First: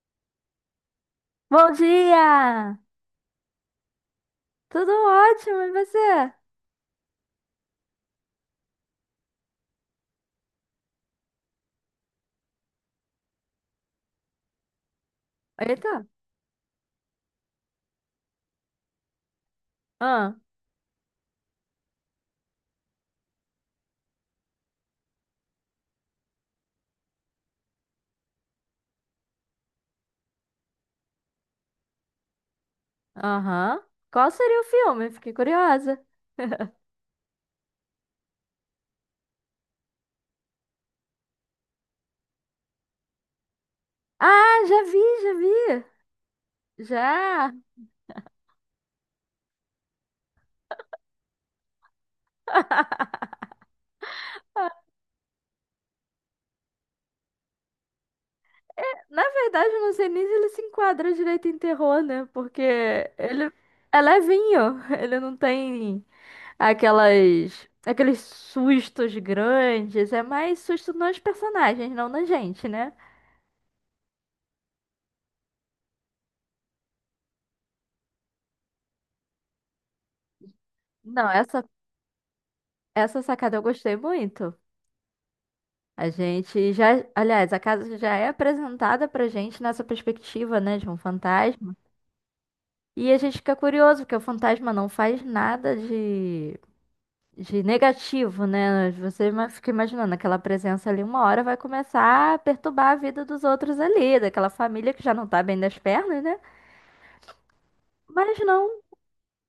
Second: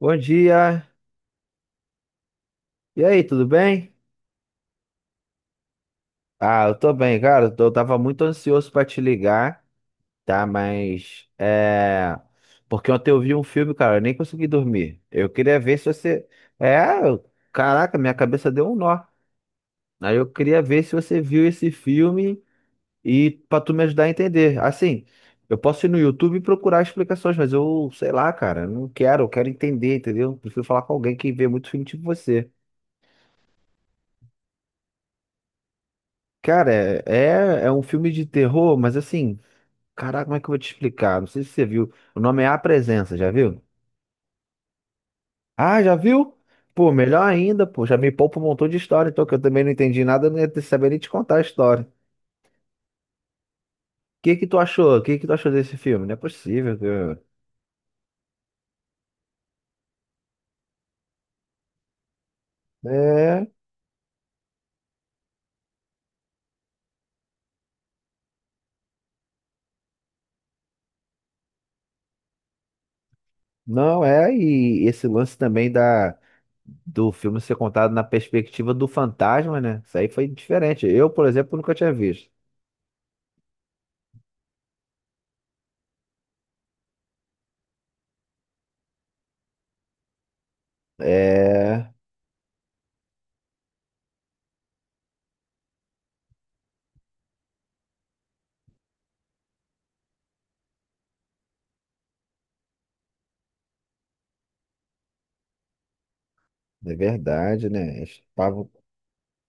Bom dia. Bom dia! E aí, tudo bem? Tudo ótimo, e você? Ah, eu tô bem, cara. Eu tava muito ansioso pra te ligar, tá? Mas é porque ontem eu vi um filme, cara, eu nem consegui dormir. Eu queria ver se Eita! você... É, eu- Caraca, minha cabeça deu um nó. Aí eu Ah, queria ver se você viu esse filme e pra tu me ajudar a entender. Assim, eu posso ir no YouTube e procurar explicações, mas eu, sei lá, cara, eu não quero, eu quero entender, entendeu? Prefiro falar com alguém que vê muito filme tipo você. aham. Qual seria o filme? Fiquei curiosa. Cara, é um filme de terror, mas assim, caraca, como é que eu vou te explicar? Não sei se você viu. O nome é A Presença, já viu? Ah, já vi, já Ah, vi! já viu? Pô, melhor Já! ainda, pô, já me poupa um montão de história, então que eu também não entendi nada, eu saber nem te contar a história. O que que tu achou? O que que tu achou desse filme? Não é possível, cara. Na verdade, eu não sei nem se ele se enquadra direito em terror, né? Porque É, ele é levinho, ele não tem aqueles sustos grandes, é mais susto nos personagens, não na gente, né? não é, e esse lance também da do filme ser contado na perspectiva do fantasma, né? Isso aí foi diferente. Eu, por Não, exemplo, nunca tinha visto. essa sacada eu gostei muito. A gente já, aliás, a casa já é apresentada pra gente nessa perspectiva, né, de um fantasma. É, E a gente fica curioso, porque o fantasma não faz nada de negativo, né? Fica imaginando aquela presença ali, uma hora vai começar a perturbar a vida dos outros ali, daquela família que já não tá bem das pernas, né? é verdade, né? Mas não.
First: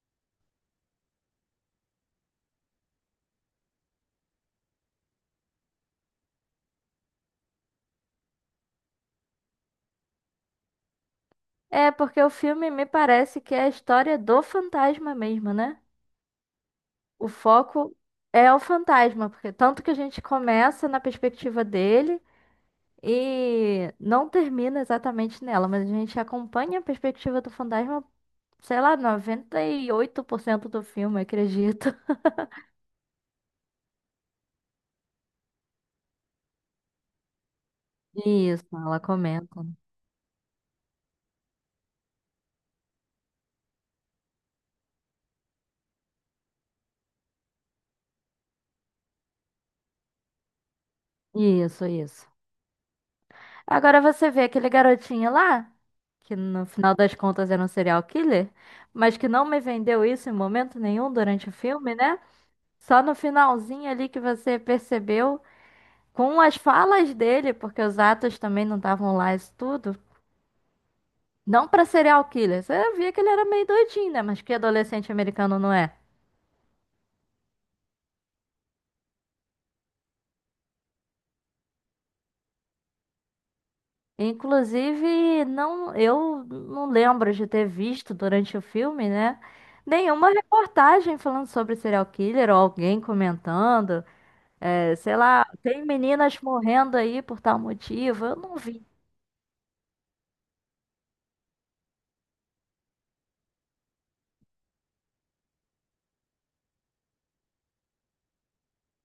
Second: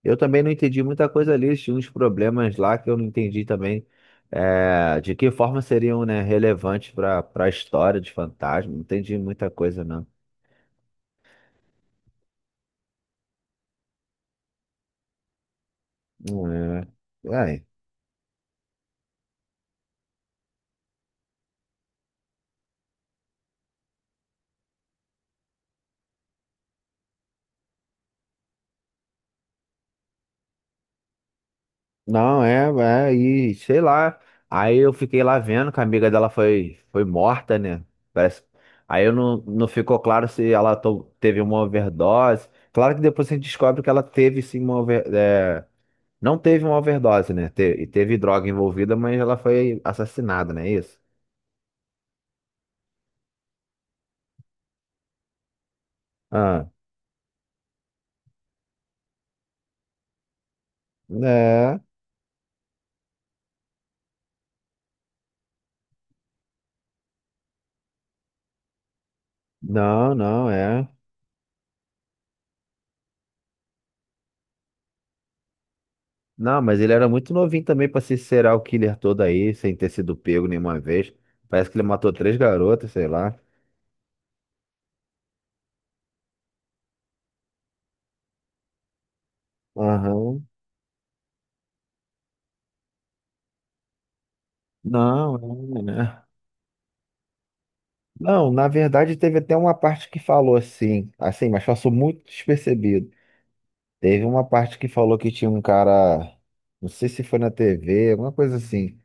Eu também não entendi muita coisa ali, tinha uns problemas lá que eu não entendi também, é, de que forma seriam, né, relevantes para a história de Fantasma. Não entendi muita coisa, não. É porque o filme me parece que é a história do fantasma mesmo, né? Não O é. É. foco é o fantasma, porque tanto que a gente começa na perspectiva dele. E não termina exatamente nela, mas a gente acompanha a perspectiva do fantasma, sei lá, 98% do filme, acredito. Não, é, é, e sei lá. Aí eu fiquei lá vendo que a amiga dela foi morta, né? Parece. Isso, ela Aí eu não, comenta. não ficou claro se teve uma overdose. Claro que depois a gente descobre que ela teve sim uma overdose. Não teve uma overdose, né? E teve droga envolvida, mas ela foi assassinada, não é isso? Isso, isso. Agora você vê aquele garotinho lá, que no Ah, final das contas era um serial killer, mas que não me vendeu isso em momento nenhum durante o é. filme, né? Só no finalzinho ali que você percebeu, com as falas dele, porque os atos também não estavam lá, isso tudo. Não, não, é. Não pra serial killer. Você via que ele era meio doidinho, né? Mas que adolescente americano não é? Não, mas ele era muito novinho também pra ser serial killer todo aí, sem ter sido pego nenhuma vez. Parece que ele matou três garotas, sei lá. Inclusive, não, eu não lembro de ter visto durante o filme, né? Nenhuma Aham. reportagem falando sobre serial killer ou alguém comentando. É, sei Não, lá, é, tem né? meninas morrendo aí por tal motivo. Eu Não, não na vi. verdade teve até uma parte que falou assim, assim, mas passou muito despercebido. Teve uma parte que falou que tinha um cara, não sei se foi na TV, alguma coisa assim,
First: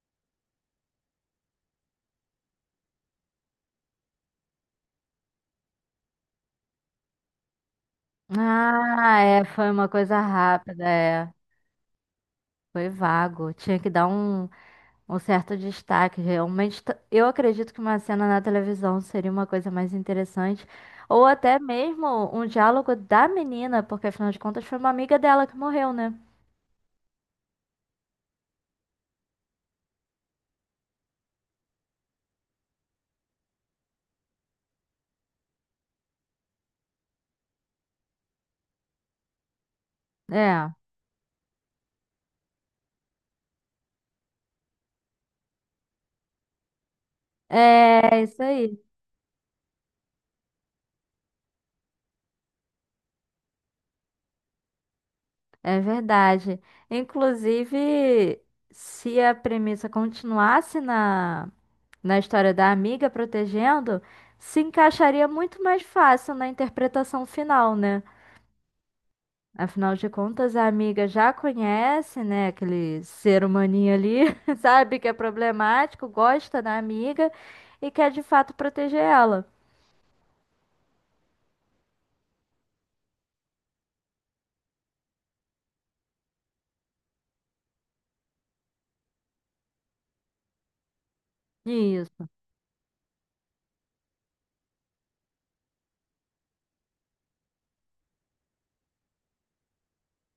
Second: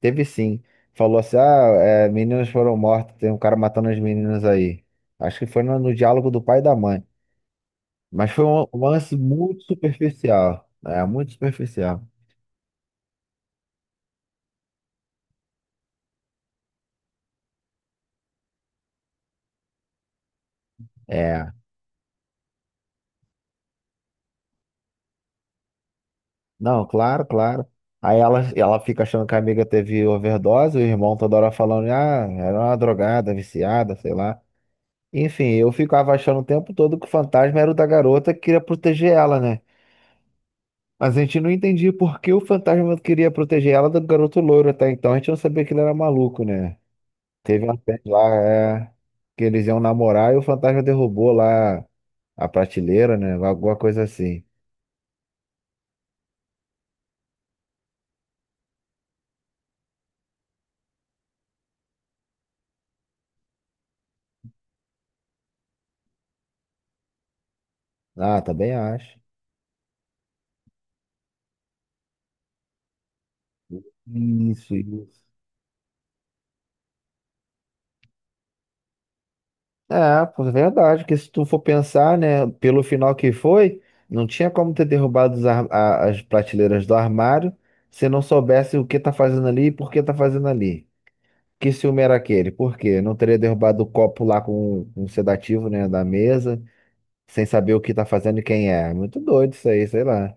teve sim. Falou assim: ah, é, meninas foram mortas, tem um cara matando as meninas aí. Acho que foi no diálogo do pai e da mãe. Mas foi um lance Ah, é, muito foi uma coisa superficial. rápida, É, muito é. superficial. Foi vago. Tinha que dar um, Um certo destaque, realmente. Eu acredito que uma cena na televisão seria uma coisa mais interessante. Ou É. até mesmo um diálogo da menina, porque afinal de contas foi uma amiga dela que morreu, né? Não, claro, claro. Aí ela fica achando que a amiga teve overdose, o irmão toda hora falando, ah, era uma drogada, viciada, sei lá. Enfim, eu ficava achando o tempo todo que o fantasma era o da garota que queria proteger ela, né? É, Mas a gente não entendia por que o fantasma queria proteger ela do garoto louro até então. A gente não sabia que ele era maluco, né? Teve uma vez lá, é isso aí. é, que eles iam namorar e o fantasma derrubou lá a prateleira, né? Alguma coisa assim. É verdade. Inclusive, se a premissa continuasse na história da amiga protegendo, se encaixaria muito mais fácil na interpretação final, né? Ah, também acho. Afinal de contas, a amiga já conhece, né, aquele ser humaninho ali, Isso, sabe que é isso. problemático, gosta da amiga e quer de fato proteger ela. É, pô, é verdade, porque se tu for pensar, né, pelo final que foi, não tinha como ter derrubado as prateleiras do armário se não soubesse o que tá fazendo ali e por que tá fazendo ali. Que ciúme era Isso, aquele? Por quê? Não teria derrubado o copo lá com um sedativo, né, da mesa, sem saber o que tá fazendo e quem é. Muito doido isso aí, sei lá.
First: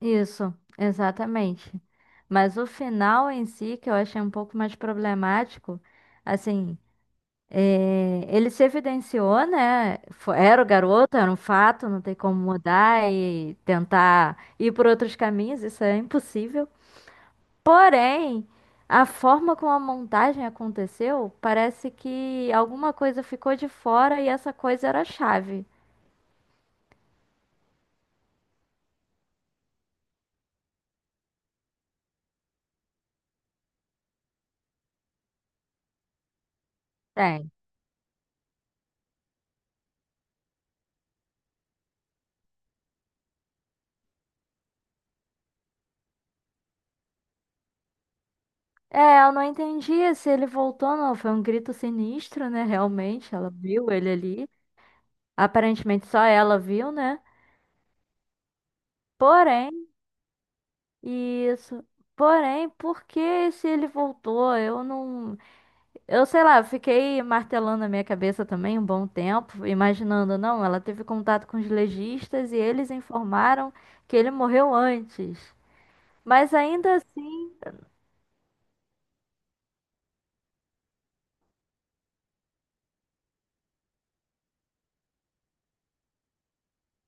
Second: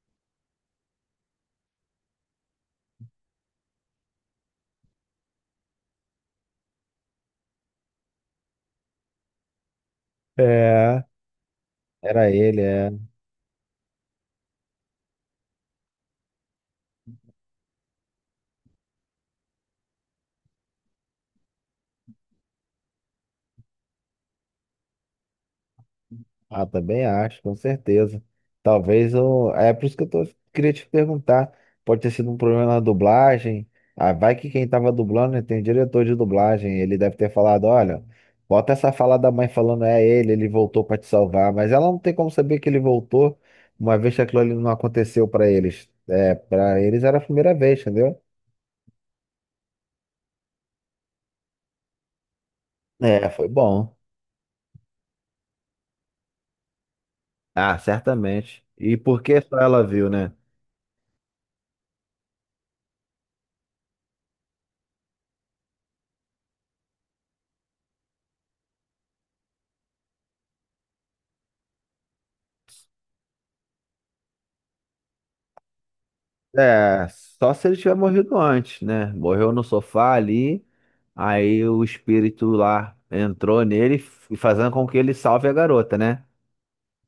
isso, exatamente. Mas o final em si, que eu achei um pouco mais problemático, assim, é, ele se evidenciou, né? Era o É. garoto, era um fato, não tem Era como ele, é. mudar e tentar ir por outros caminhos, isso é impossível. Porém, a forma como a montagem aconteceu, parece que alguma coisa ficou de fora e essa coisa era a chave. Ah, também acho, com certeza. Talvez eu... É por isso que eu tô... queria te perguntar. Pode ter sido um problema na dublagem. Ah, vai que quem tava dublando, né, tem um diretor de dublagem. Ele deve ter Tem. falado: olha, bota essa fala da mãe falando, é ele, ele voltou pra te salvar. Mas ela não tem como saber que ele voltou, uma vez que aquilo ali não aconteceu pra eles. É, para eles era a primeira vez, entendeu? É, eu não entendi se ele voltou ou não. Foi um grito sinistro, né? É, Realmente, foi ela viu bom. ele ali. Aparentemente só ela viu, né? Ah, certamente. E por que só ela Porém, viu, né? isso. Porém, por que se ele voltou? Eu não. Eu sei lá, fiquei martelando a minha cabeça também um bom tempo, imaginando, não, ela teve contato com os legistas e eles informaram que ele morreu antes. Mas ainda É, só assim, se ele tiver morrido antes, né? Morreu no sofá ali, aí o espírito lá entrou nele, fazendo com que ele salve a garota, né?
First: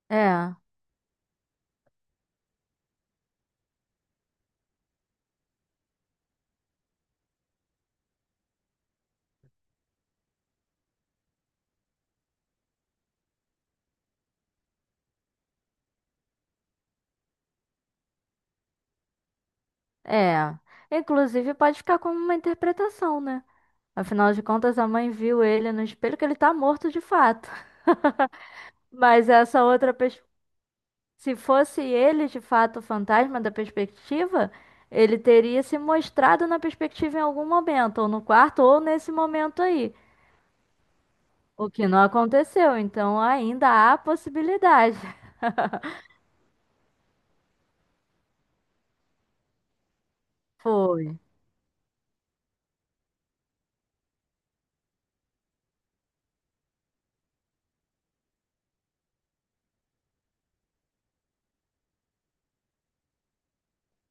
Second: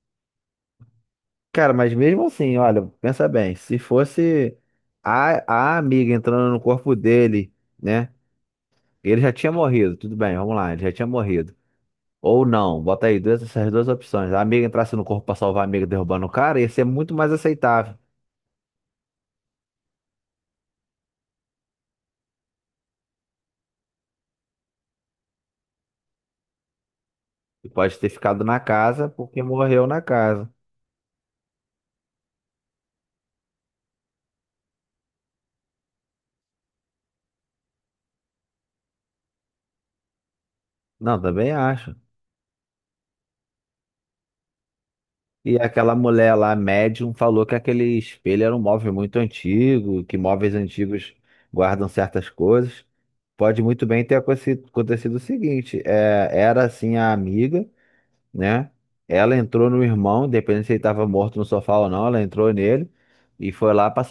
é, Cara, mas mesmo assim, olha, pensa bem, se fosse a amiga entrando no corpo dele, né? Ele já tinha morrido, tudo bem, vamos lá, ele já tinha morrido. Ou não, bota aí duas, essas duas opções. A amiga entrasse no corpo pra salvar a amiga derrubando o cara, ia ser muito mais aceitável. é. Inclusive pode ficar como uma interpretação, né? Afinal de contas, a mãe viu ele no espelho que ele tá morto de fato. E pode ter ficado na casa Mas porque essa morreu outra na pers... casa. se fosse ele de fato o fantasma da perspectiva, ele teria se mostrado na perspectiva em algum momento, ou no quarto, ou nesse momento aí. Não, também O que acho. não aconteceu, então ainda há possibilidade. E aquela mulher lá, médium, falou que aquele espelho era um móvel muito antigo, que móveis antigos Foi, guardam certas coisas. Pode muito bem ter acontecido o seguinte: é, era assim a amiga, né? Ela entrou no irmão, independente se ele estava morto no sofá ou não, ela entrou nele e foi lá para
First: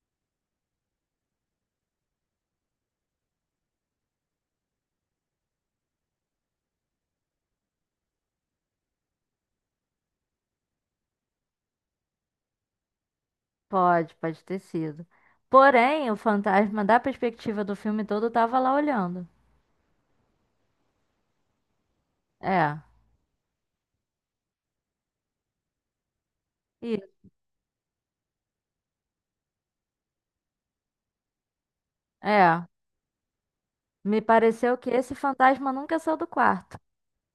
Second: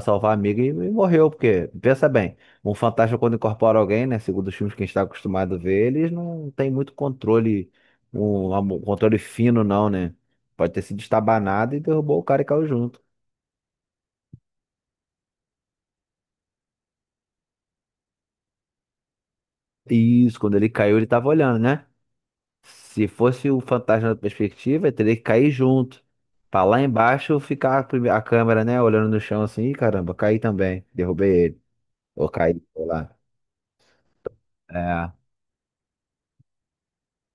salvar a amiga e morreu, porque, pensa bem, um fantasma quando incorpora alguém, né? Segundo os filmes que a gente está acostumado a ver, eles não têm muito controle, um controle fino, não, né? Pode ter sido estabanado e derrubou o cara e caiu junto. Pode ter sido. Porém, o fantasma da perspectiva do filme todo tava lá olhando. E isso, quando ele caiu, ele tava olhando, né? É, Se fosse o fantasma da perspectiva, eu teria que cair junto. Pra lá e embaixo ficar a câmera, né? Olhando no chão assim: "Ih, caramba, caí também. Derrubei ele. Ou caí, É. sei lá." Me pareceu que É. esse fantasma nunca saiu do quarto.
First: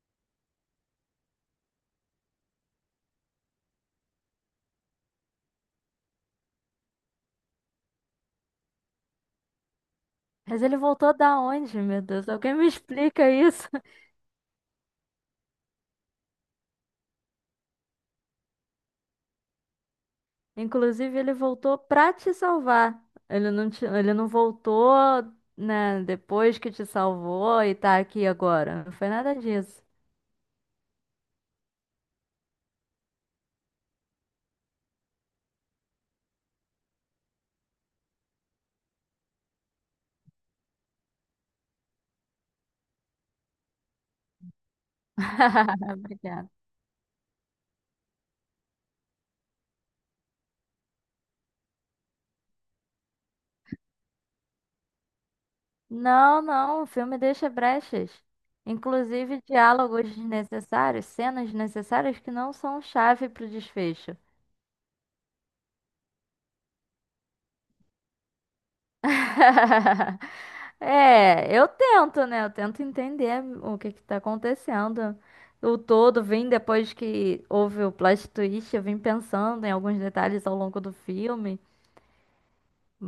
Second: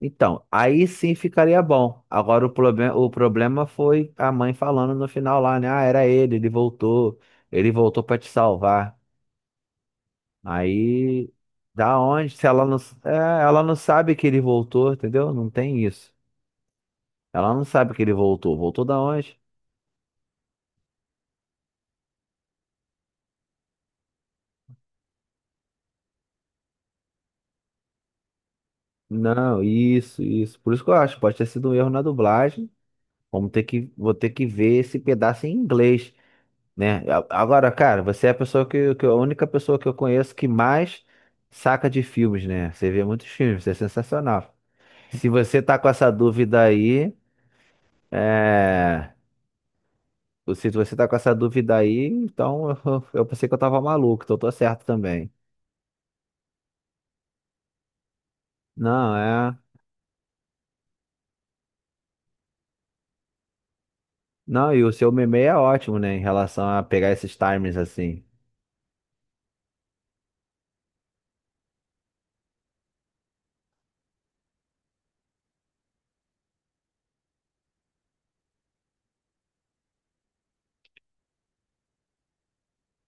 Então, aí sim ficaria bom. Agora o problema foi a mãe falando no final lá, né? Ah, era ele, ele voltou. Ele voltou pra te salvar. Mas ele voltou Aí, da onde, da meu Deus? onde? Se Alguém ela me não, explica é, ela isso? não sabe que ele voltou, entendeu? Não tem isso. Ela não sabe que ele voltou. Voltou da onde? Inclusive, ele voltou pra te salvar. Ele não voltou, né, depois que te salvou e tá aqui agora. Não foi nada Não, disso. isso, isso. Por isso que eu acho, pode ter sido um erro na dublagem. Vamos ter que, vou ter que ver esse pedaço em inglês, né? Agora, cara, você é a pessoa que a única pessoa que eu conheço que mais saca de filmes, né? Você vê muitos filmes, isso é sensacional. Se você tá com essa Obrigada. dúvida aí, é... se você tá com essa dúvida aí, então eu pensei que eu tava maluco, então eu tô certo também. Não, não, o filme deixa brechas. Não, Inclusive é. diálogos desnecessários, cenas desnecessárias que não são chave para o desfecho. Não, e o seu meme é ótimo, né? Em relação a pegar esses timers assim. É, eu tento, né? Eu tento entender o que que tá acontecendo. O todo vim depois que houve o plot twist, eu vim pensando em alguns detalhes ao longo do filme.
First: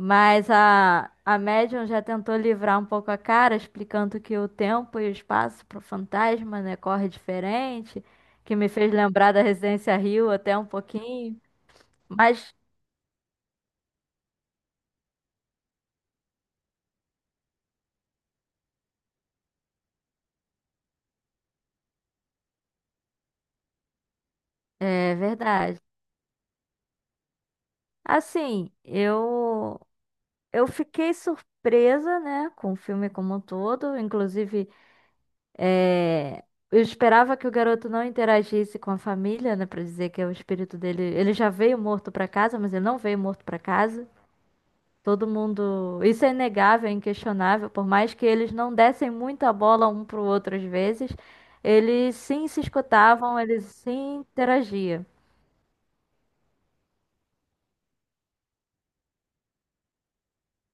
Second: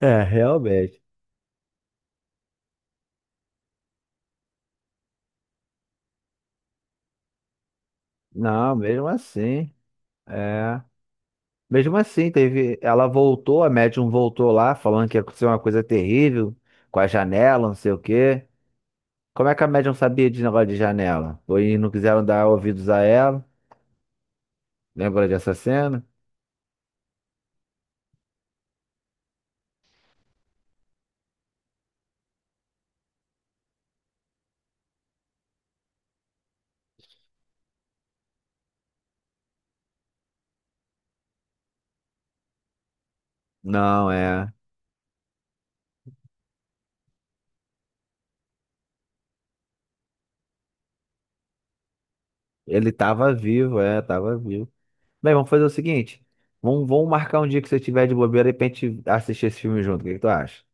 É, realmente. A médium já tentou livrar um pouco a cara, explicando que o tempo e o espaço para o fantasma, né, corre diferente, que me Não, fez mesmo lembrar da assim, Residência Rio até um é. pouquinho. Mesmo assim, Mas teve. Ela voltou, a médium voltou lá, falando que ia acontecer uma coisa terrível com a janela, não sei o quê. Como é que a médium sabia de negócio de janela? Foi, não quiseram dar ouvidos a ela. é Lembra dessa verdade. cena? Assim, eu fiquei surpresa, né, com o filme como um todo. Inclusive, é, eu esperava que o garoto não interagisse com a família, né, para dizer que é o espírito dele. Ele já veio morto para casa, mas ele não veio morto para casa. Não, é. Todo mundo. Isso é inegável, é inquestionável. Por mais que eles não dessem muita bola um pro outro às vezes, eles sim se Ele tava escutavam, eles vivo, é, sim tava vivo. interagiam. Bem, vamos fazer o seguinte. Vamos marcar um dia que você estiver de bobeira e pra gente assistir esse filme junto. O que que tu acha?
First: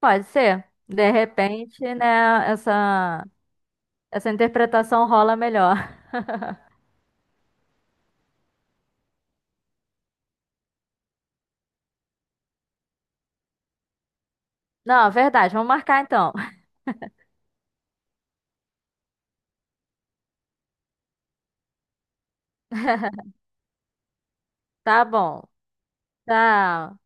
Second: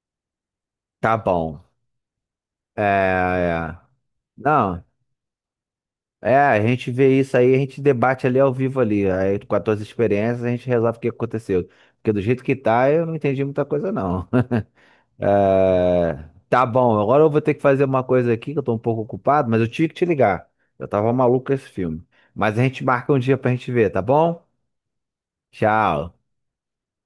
Pode ser. De Tá bom. repente, né, É, é. essa Não. interpretação rola melhor. É, a gente vê isso aí, a gente debate ali ao vivo ali. Aí com as tuas experiências a gente resolve o que aconteceu. Porque do jeito que tá, eu não entendi muita coisa, não. Não, verdade. Vamos marcar É, então. tá bom, agora eu vou ter que fazer uma coisa aqui que eu tô um pouco ocupado, mas eu tive que te ligar. Eu tava maluco com esse filme. Mas a gente marca um dia pra gente ver, tá bom? Tá bom. Tchau. Tchau.